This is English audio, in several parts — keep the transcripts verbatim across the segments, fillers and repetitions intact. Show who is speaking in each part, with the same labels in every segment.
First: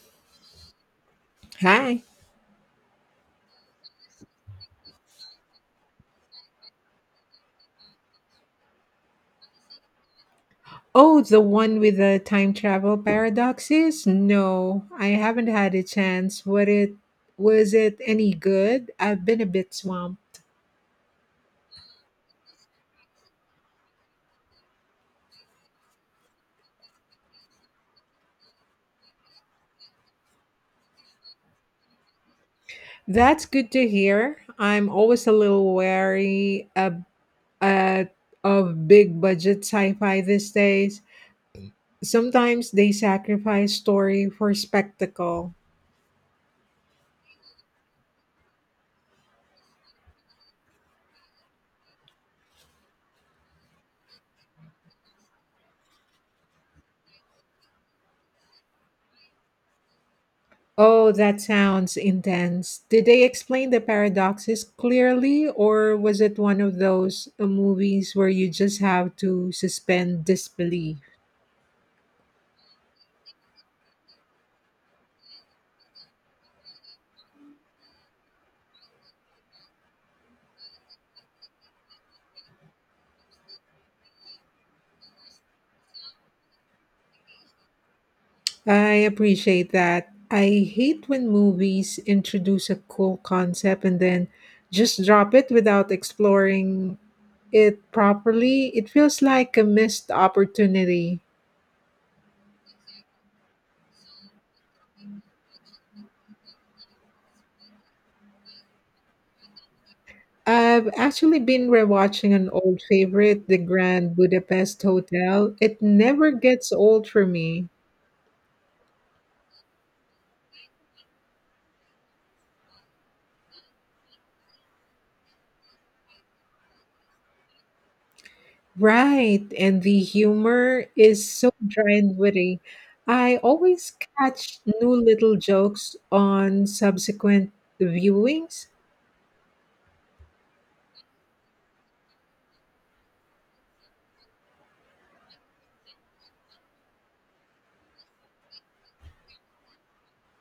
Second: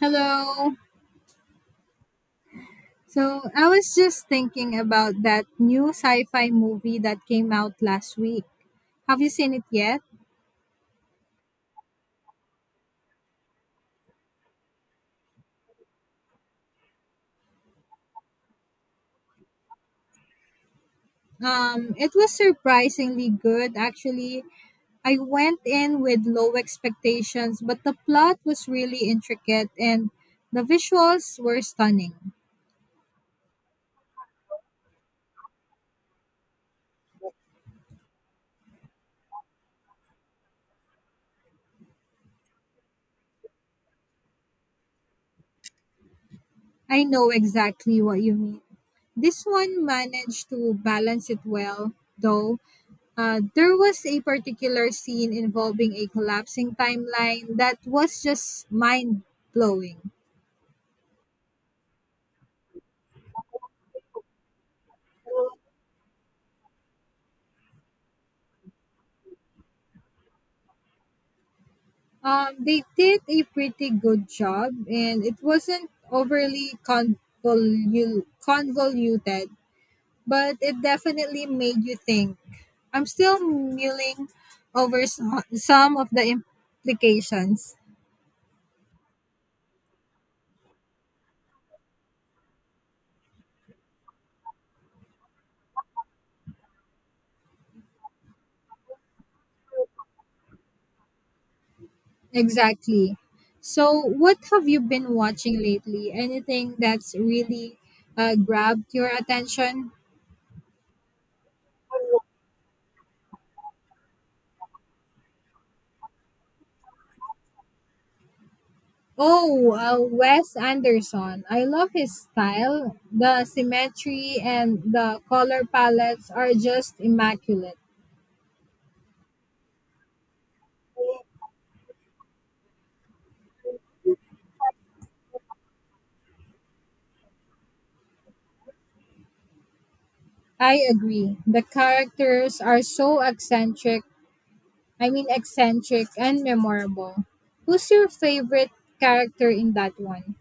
Speaker 1: Hello.
Speaker 2: Hi.
Speaker 1: So I was just thinking about that new sci-fi movie that came out last week. Have you seen it yet?
Speaker 2: Oh, the one with the time travel paradoxes? No, I haven't had a chance. What it was it any good? I've been a bit swamped.
Speaker 1: Um, it was surprisingly good, actually. I went in with low expectations, but the plot was really intricate and the visuals were stunning.
Speaker 2: That's good to hear. I'm always a little wary of, uh, of big budget sci-fi these days. Sometimes they sacrifice story for spectacle.
Speaker 1: I know exactly what you mean. This one managed to balance it well, though. Uh, there was a particular scene involving a collapsing timeline that was just mind blowing.
Speaker 2: Oh, that sounds intense. Did they explain the paradoxes clearly, or was it one of those uh, movies where you just have to suspend disbelief?
Speaker 1: Um, they did a pretty good job, and it wasn't overly convolu- convoluted, but it definitely made you think. I'm still mulling over so- some of the implications.
Speaker 2: I appreciate that. I hate when movies introduce a cool concept and then just drop it without exploring it properly. It feels like a missed opportunity.
Speaker 1: Exactly. So, what have you been watching lately? Anything that's really uh, grabbed your attention?
Speaker 2: I've actually been rewatching an old favorite, The Grand Budapest Hotel. It never gets old for me.
Speaker 1: Oh, uh, Wes Anderson. I love his style. The symmetry and the color palettes are just immaculate.
Speaker 2: Right, and the humor is so dry and witty. I always catch new little jokes on subsequent viewings.
Speaker 1: I agree. The characters are so eccentric. I mean, eccentric and memorable. Who's your favorite character in that one?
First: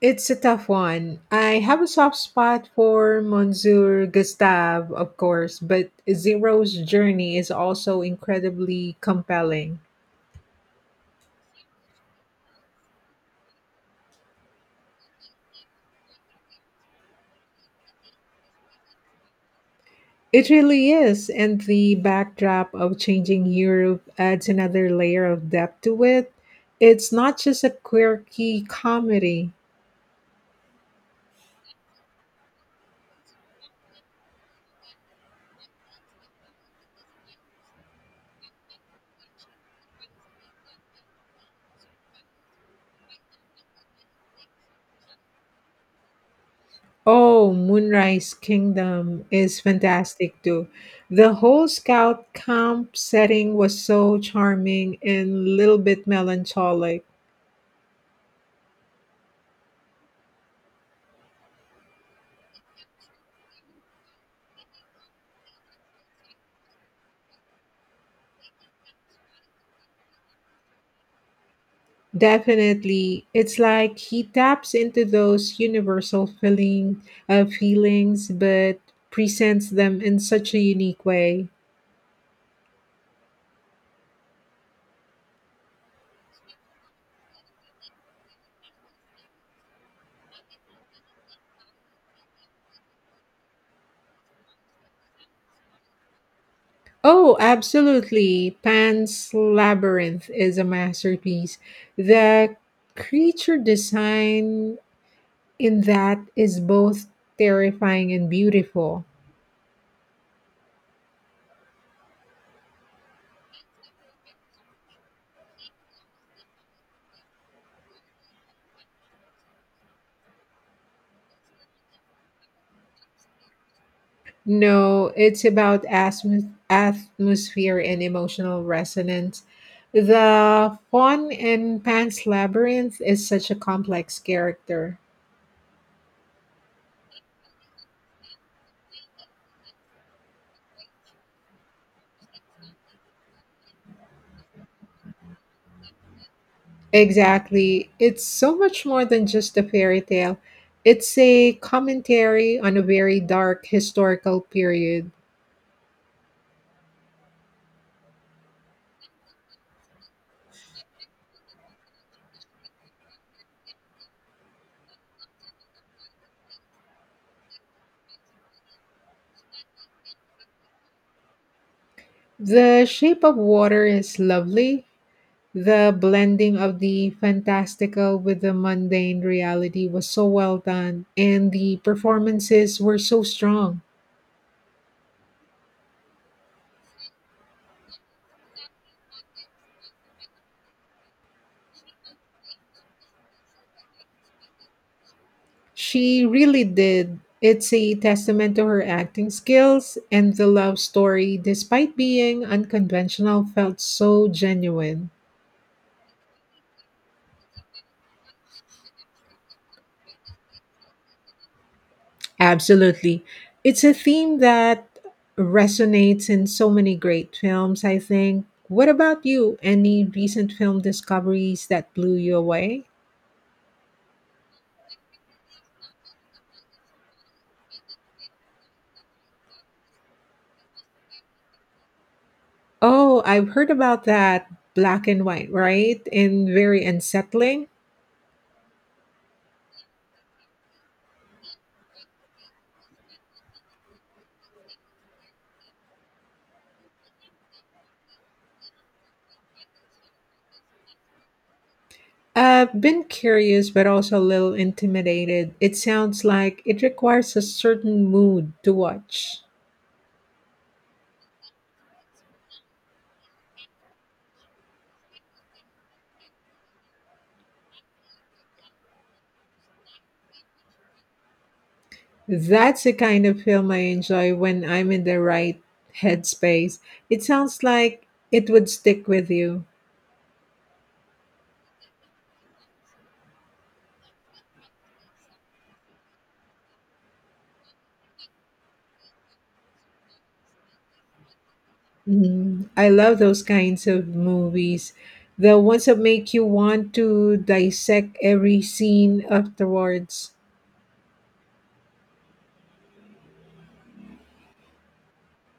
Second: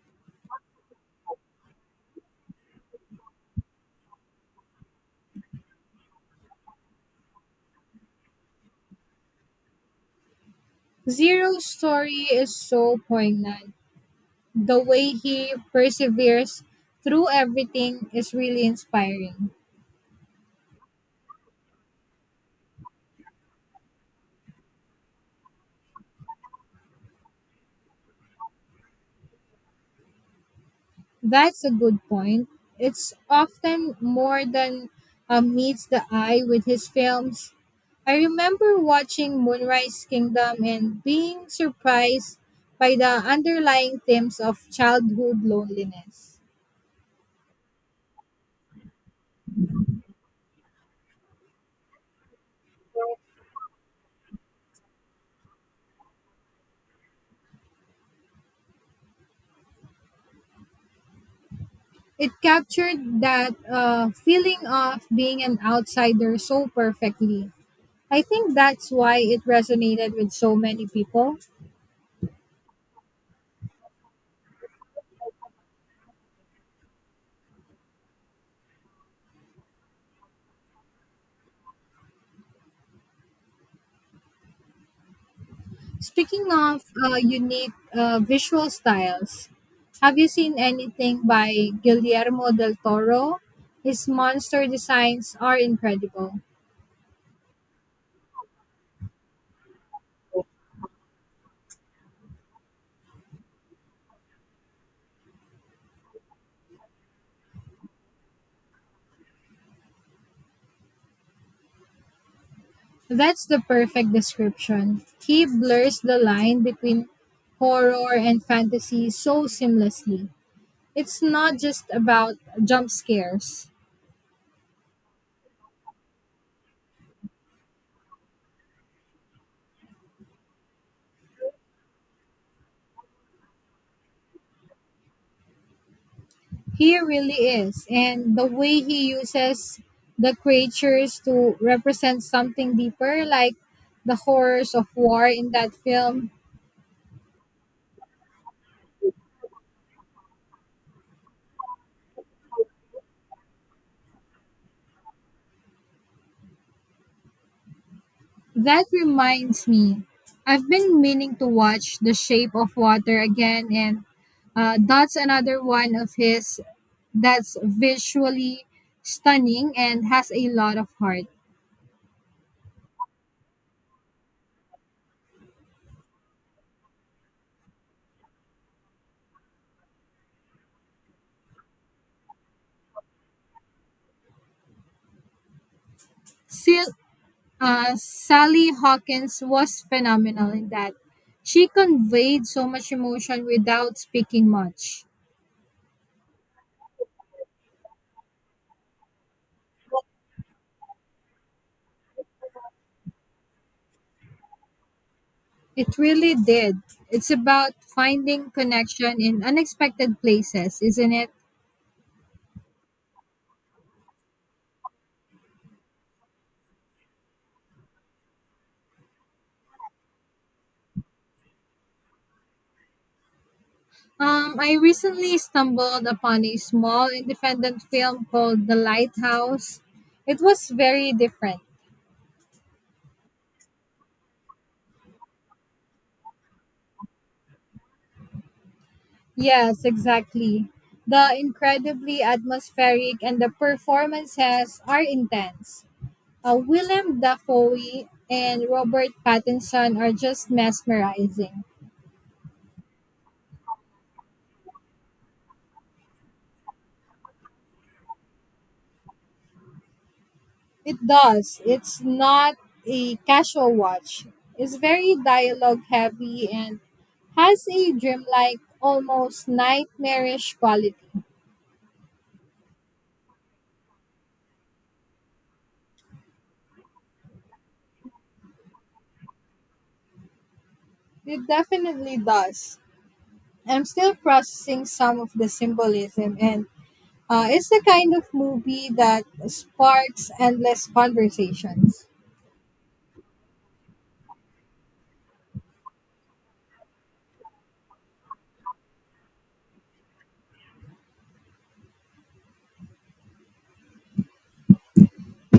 Speaker 2: It's a tough one. I have a soft spot for Monsieur Gustave, of course, but Zero's journey is also incredibly compelling.
Speaker 1: Zero's story is so poignant, the way he perseveres through everything is really inspiring.
Speaker 2: It really is, and the backdrop of changing Europe adds another layer of depth to it. It's not just a quirky comedy.
Speaker 1: That's a good point. It's often more than uh, meets the eye with his films. I remember watching Moonrise Kingdom and being surprised by the underlying themes of childhood loneliness.
Speaker 2: Oh, Moonrise Kingdom is fantastic too. The whole scout camp setting was so charming and a little bit melancholic.
Speaker 1: It captured that uh, feeling of being an outsider so perfectly. I think that's why it resonated with so many people.
Speaker 2: Definitely, it's like he taps into those universal feeling, uh, feelings, but presents them in such a unique way.
Speaker 1: Speaking of uh, unique uh, visual styles, have you seen anything by Guillermo del Toro? His monster designs are incredible.
Speaker 2: Oh, absolutely. Pan's Labyrinth is a masterpiece. The creature design in that is both terrifying and beautiful.
Speaker 1: That's the perfect description. He blurs the line between horror and fantasy so seamlessly. It's not just about jump scares.
Speaker 2: No, it's about atmos- atmosphere and emotional resonance. The fawn in Pan's Labyrinth is such a complex character.
Speaker 1: He really is. And the way he uses the creatures to represent something deeper, like the horrors of war in that film,
Speaker 2: Exactly. It's so much more than just a fairy tale. It's a commentary on a very dark historical period.
Speaker 1: that reminds me. I've been meaning to watch The Shape of Water again, and uh, that's another one of his that's visually stunning and has a lot of heart.
Speaker 2: The Shape of Water is lovely. The blending of the fantastical with the mundane reality was so well done, and the performances were so strong.
Speaker 1: Still, uh, Sally Hawkins was phenomenal in that. She conveyed so much emotion without speaking much.
Speaker 2: She really did. It's a testament to her acting skills, and the love story, despite being unconventional, felt so genuine.
Speaker 1: It really did. It's about finding connection in unexpected places, isn't it?
Speaker 2: Absolutely. It's a theme that resonates in so many great films, I think. What about you? Any recent film discoveries that blew you away?
Speaker 1: Um, I recently stumbled upon a small independent film called The Lighthouse. It was very different.
Speaker 2: Oh, I've heard about that. Black and white, right? And very unsettling.
Speaker 1: Yes, exactly. The incredibly atmospheric and the performances are intense. Uh, Willem Dafoe and Robert Pattinson are just mesmerizing.
Speaker 2: I've been curious, but also a little intimidated. It sounds like it requires a certain mood to watch.
Speaker 1: It does. It's not a casual watch. It's very dialogue heavy and has a dreamlike, almost nightmarish quality.
Speaker 2: That's the kind of film I enjoy when I'm in the right headspace. It sounds like it would stick with you.
Speaker 1: It definitely does. I'm still processing some of the symbolism, and uh, it's the kind of movie that sparks endless conversations.
Speaker 2: Mm, I love those kinds of movies. The ones that make you want to dissect every scene afterwards.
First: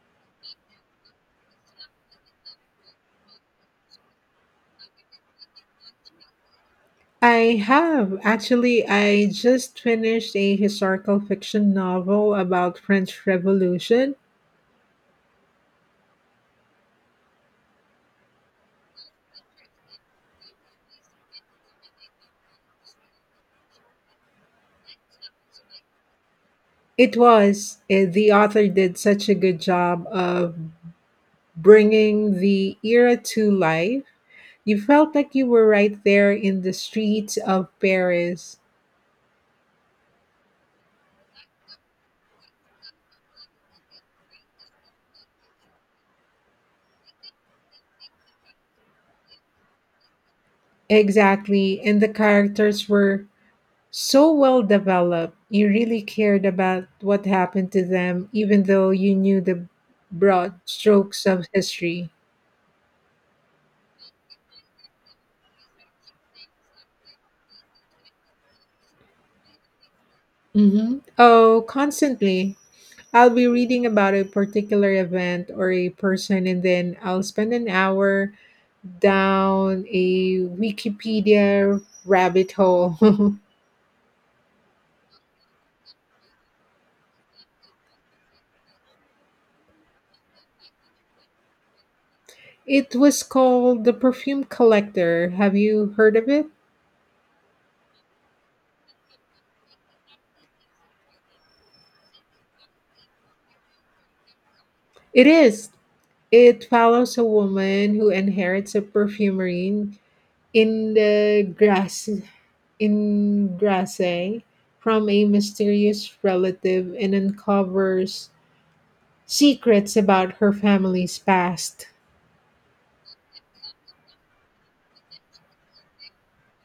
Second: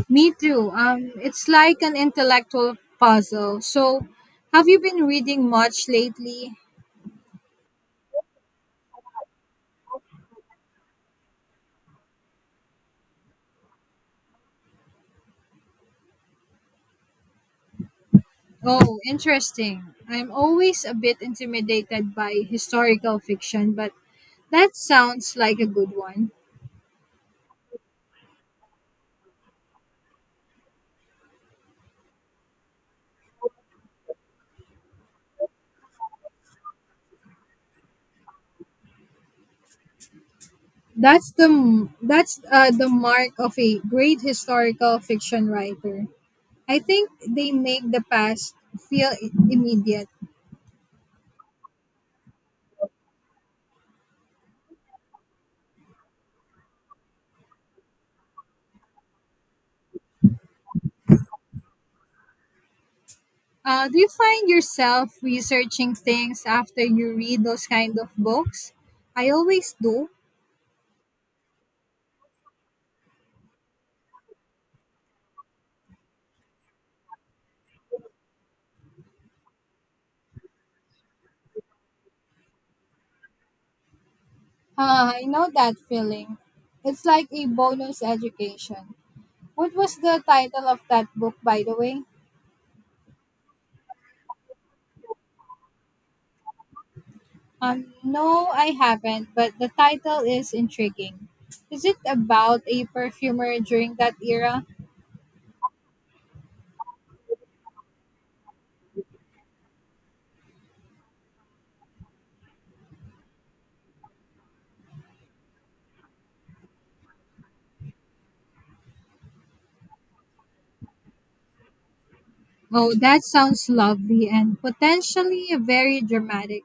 Speaker 1: Me too. Um, it's like an intellectual puzzle. So, have you been reading much lately?
Speaker 2: I have. Actually, I just finished a historical fiction novel about French Revolution.
Speaker 1: Oh, interesting. I'm always a bit intimidated by historical fiction, but that sounds like a good one.
Speaker 2: It was. eh, The author did such a good job of bringing the era to life. You felt like you were right there in the streets of Paris.
Speaker 1: That's the m- that's uh, the mark of a great historical fiction writer. I think they make the past feel i- immediate.
Speaker 2: Exactly. And the characters were so well developed. You really cared about what happened to them, even though you knew the broad strokes of history.
Speaker 1: Uh, do you find yourself researching things after you read those kind of books? I always do.
Speaker 2: hmm Oh, constantly. I'll be reading about a particular event or a person, and then I'll spend an hour down a Wikipedia rabbit hole.
Speaker 1: Ah, I know that feeling. It's like a bonus education. What was the title of that book, by the way?
Speaker 2: It was called The Perfume Collector. Have you heard of it?
Speaker 1: Um, no, I haven't, but the title is intriguing. Is it about a perfumer during that era?
Speaker 2: It is. It follows a woman who inherits a perfumery in the grass in Grasse from a mysterious relative and uncovers secrets about her family's past.
Speaker 1: Oh, that sounds lovely and potentially very dramatic.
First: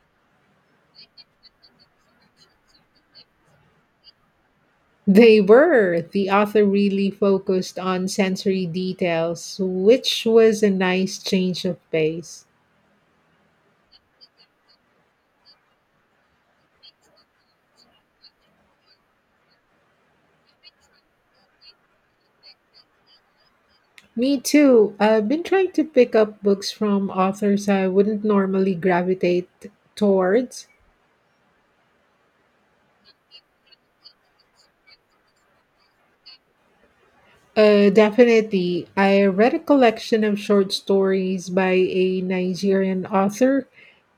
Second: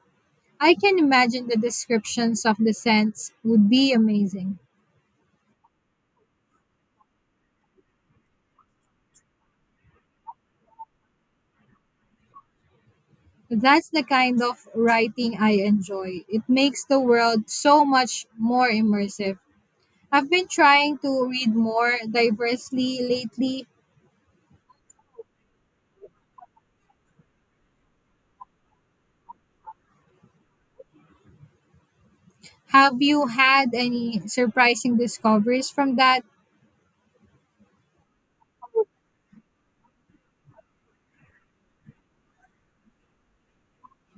Speaker 1: I can imagine the descriptions of the scents would be amazing.
Speaker 2: They were. The author really focused on sensory details, which was a nice change of pace.
Speaker 1: That's the kind of writing I enjoy. It makes the world so much more immersive. I've been trying to read more diversely lately.
Speaker 2: Me too. I've been trying to pick up books from authors I wouldn't normally gravitate towards.
Speaker 1: Have you had any surprising discoveries from that?
Speaker 2: Uh, definitely. I read a collection of short stories by a Nigerian author,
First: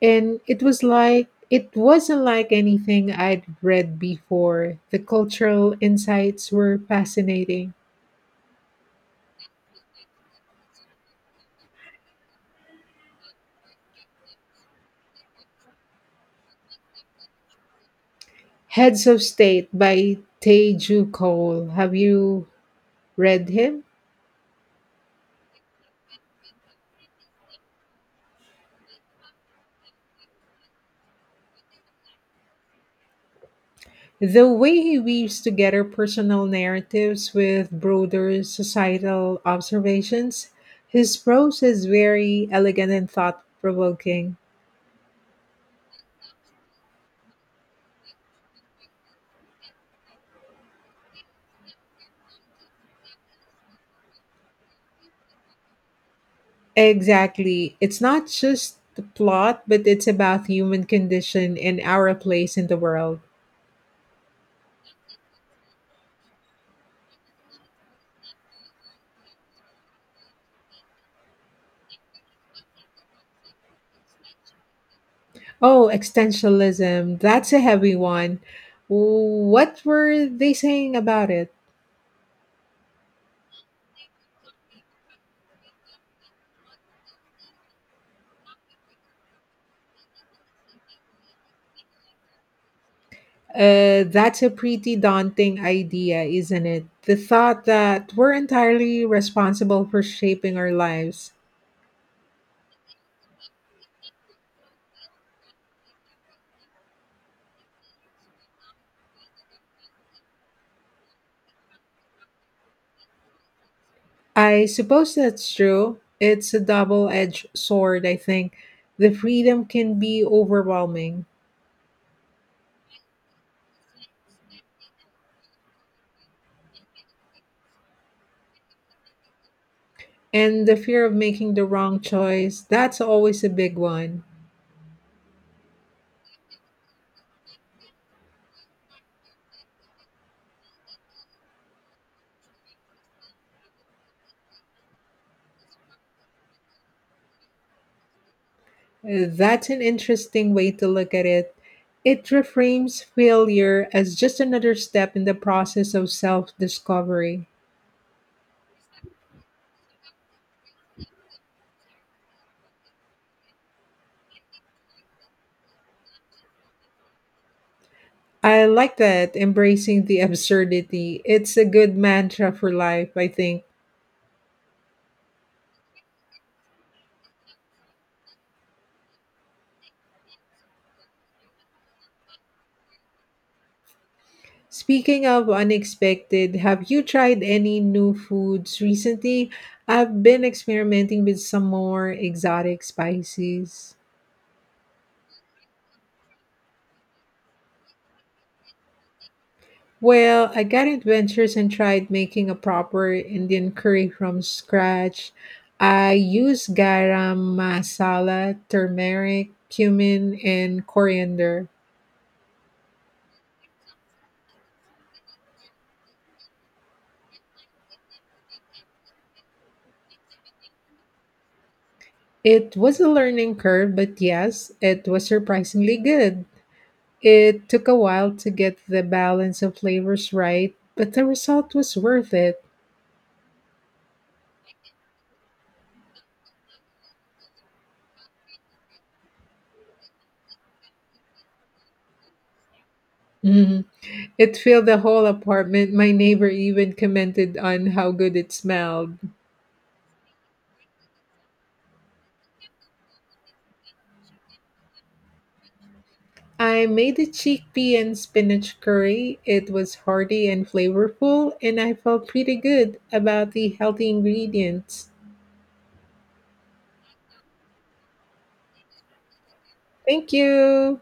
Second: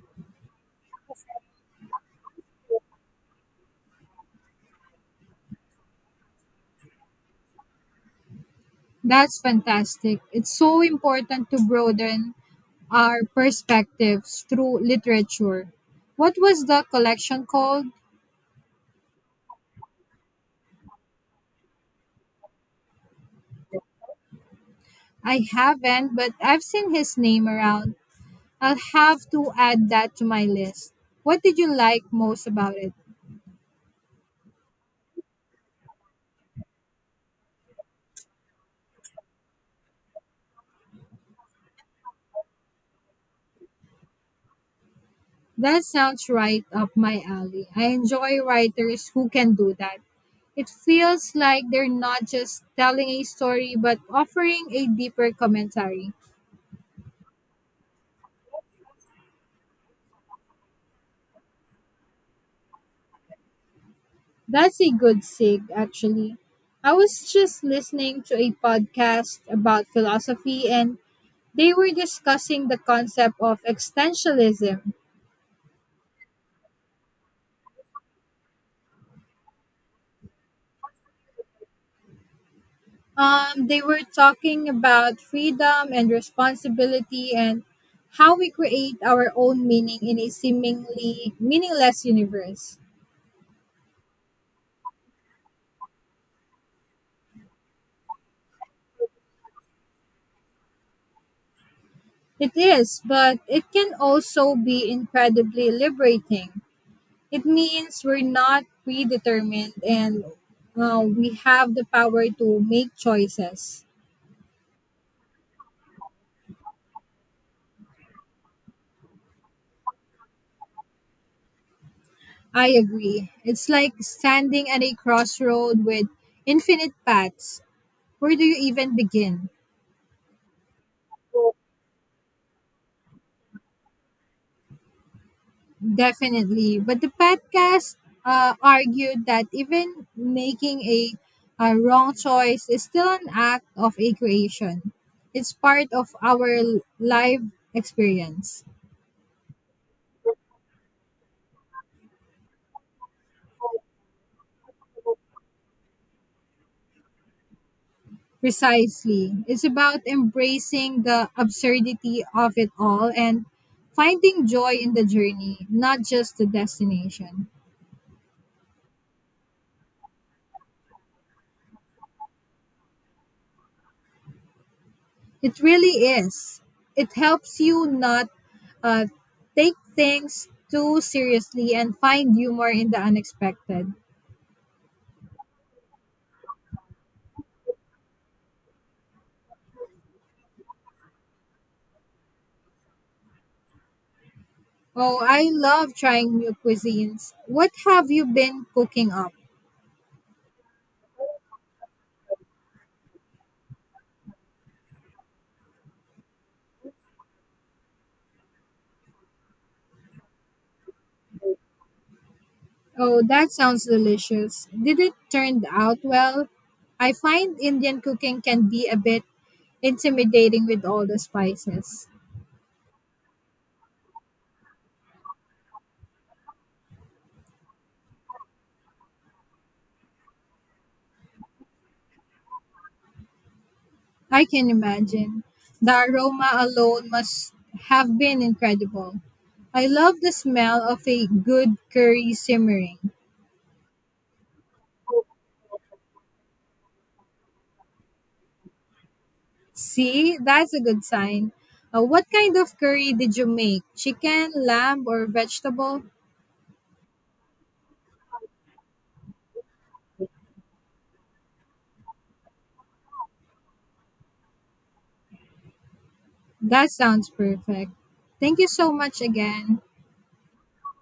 Speaker 2: and it was like it wasn't like anything I'd read before. The cultural insights were fascinating.
Speaker 1: That's fantastic. It's so important to broaden our perspectives through literature. What was the collection called?
Speaker 2: Heads of State by Teju Cole. Have you read him?
Speaker 1: I haven't, but I've seen his name around. I'll have to add that to my list. What did you like most about it?
Speaker 2: The way he weaves together personal narratives with broader societal observations, his prose is very elegant and thought provoking.
Speaker 1: That sounds right up my alley. I enjoy writers who can do that. It feels like they're not just telling a story but offering a deeper commentary.
Speaker 2: Exactly. It's not just the plot, but it's about human condition and our place in the world.
Speaker 1: That's a good sig, actually. I was just listening to a podcast about philosophy and they were discussing the concept of existentialism.
Speaker 2: Oh, existentialism. That's a heavy one. What were they saying about it?
Speaker 1: Um, they were talking about freedom and responsibility and how we create our own meaning in a seemingly meaningless universe.
Speaker 2: Uh, that's a pretty daunting idea, isn't it? The thought that we're entirely responsible for shaping our lives.
Speaker 1: It is, but it can also be incredibly liberating. It means we're not predetermined and uh, we have the power to make choices.
Speaker 2: I suppose that's true. It's a double edged sword, I think. The freedom can be overwhelming.
Speaker 1: I agree. It's like standing at a crossroad with infinite paths. Where do you even begin?
Speaker 2: And the fear of making the wrong choice, that's always a big one.
Speaker 1: Definitely. But the podcast uh, argued that even making a, a wrong choice is still an act of a creation. It's part of our l- live experience.
Speaker 2: Uh, That's an interesting way to look at it. It reframes failure as just another step in the process of self discovery.
Speaker 1: Precisely. It's about embracing the absurdity of it all and finding joy in the journey, not just the destination.
Speaker 2: I like that, embracing the absurdity. It's a good mantra for life, I think.
Speaker 1: It really is. It helps you not uh, take things too seriously and find humor in the unexpected.
Speaker 2: Speaking of unexpected, have you tried any new foods recently? I've been experimenting with some more exotic spices.
Speaker 1: Oh, I love trying new cuisines. What have you been cooking up?
Speaker 2: Well, I got adventures and tried making a proper Indian curry from scratch. I use garam masala, turmeric, cumin, and coriander.
Speaker 1: Oh, that sounds delicious. Did it turn out well? I find Indian cooking can be a bit intimidating with all the spices.
Speaker 2: It was a learning curve, but yes, it was surprisingly good. It took a while to get the balance of flavors right, but the result was worth it.
Speaker 1: I can imagine. The aroma alone must have been incredible. I love the smell of a good curry simmering.
Speaker 2: Mhm. It filled the whole apartment. My neighbor even commented on how good it smelled.
Speaker 1: See, that's a good sign. Uh, what kind of curry did you make? Chicken, lamb, or vegetable?
Speaker 2: I made a chickpea and spinach curry. It was hearty and flavorful, and I felt pretty good about the healthy ingredients.
Speaker 1: That sounds perfect. Thank you so much again.
Speaker 2: Thank you.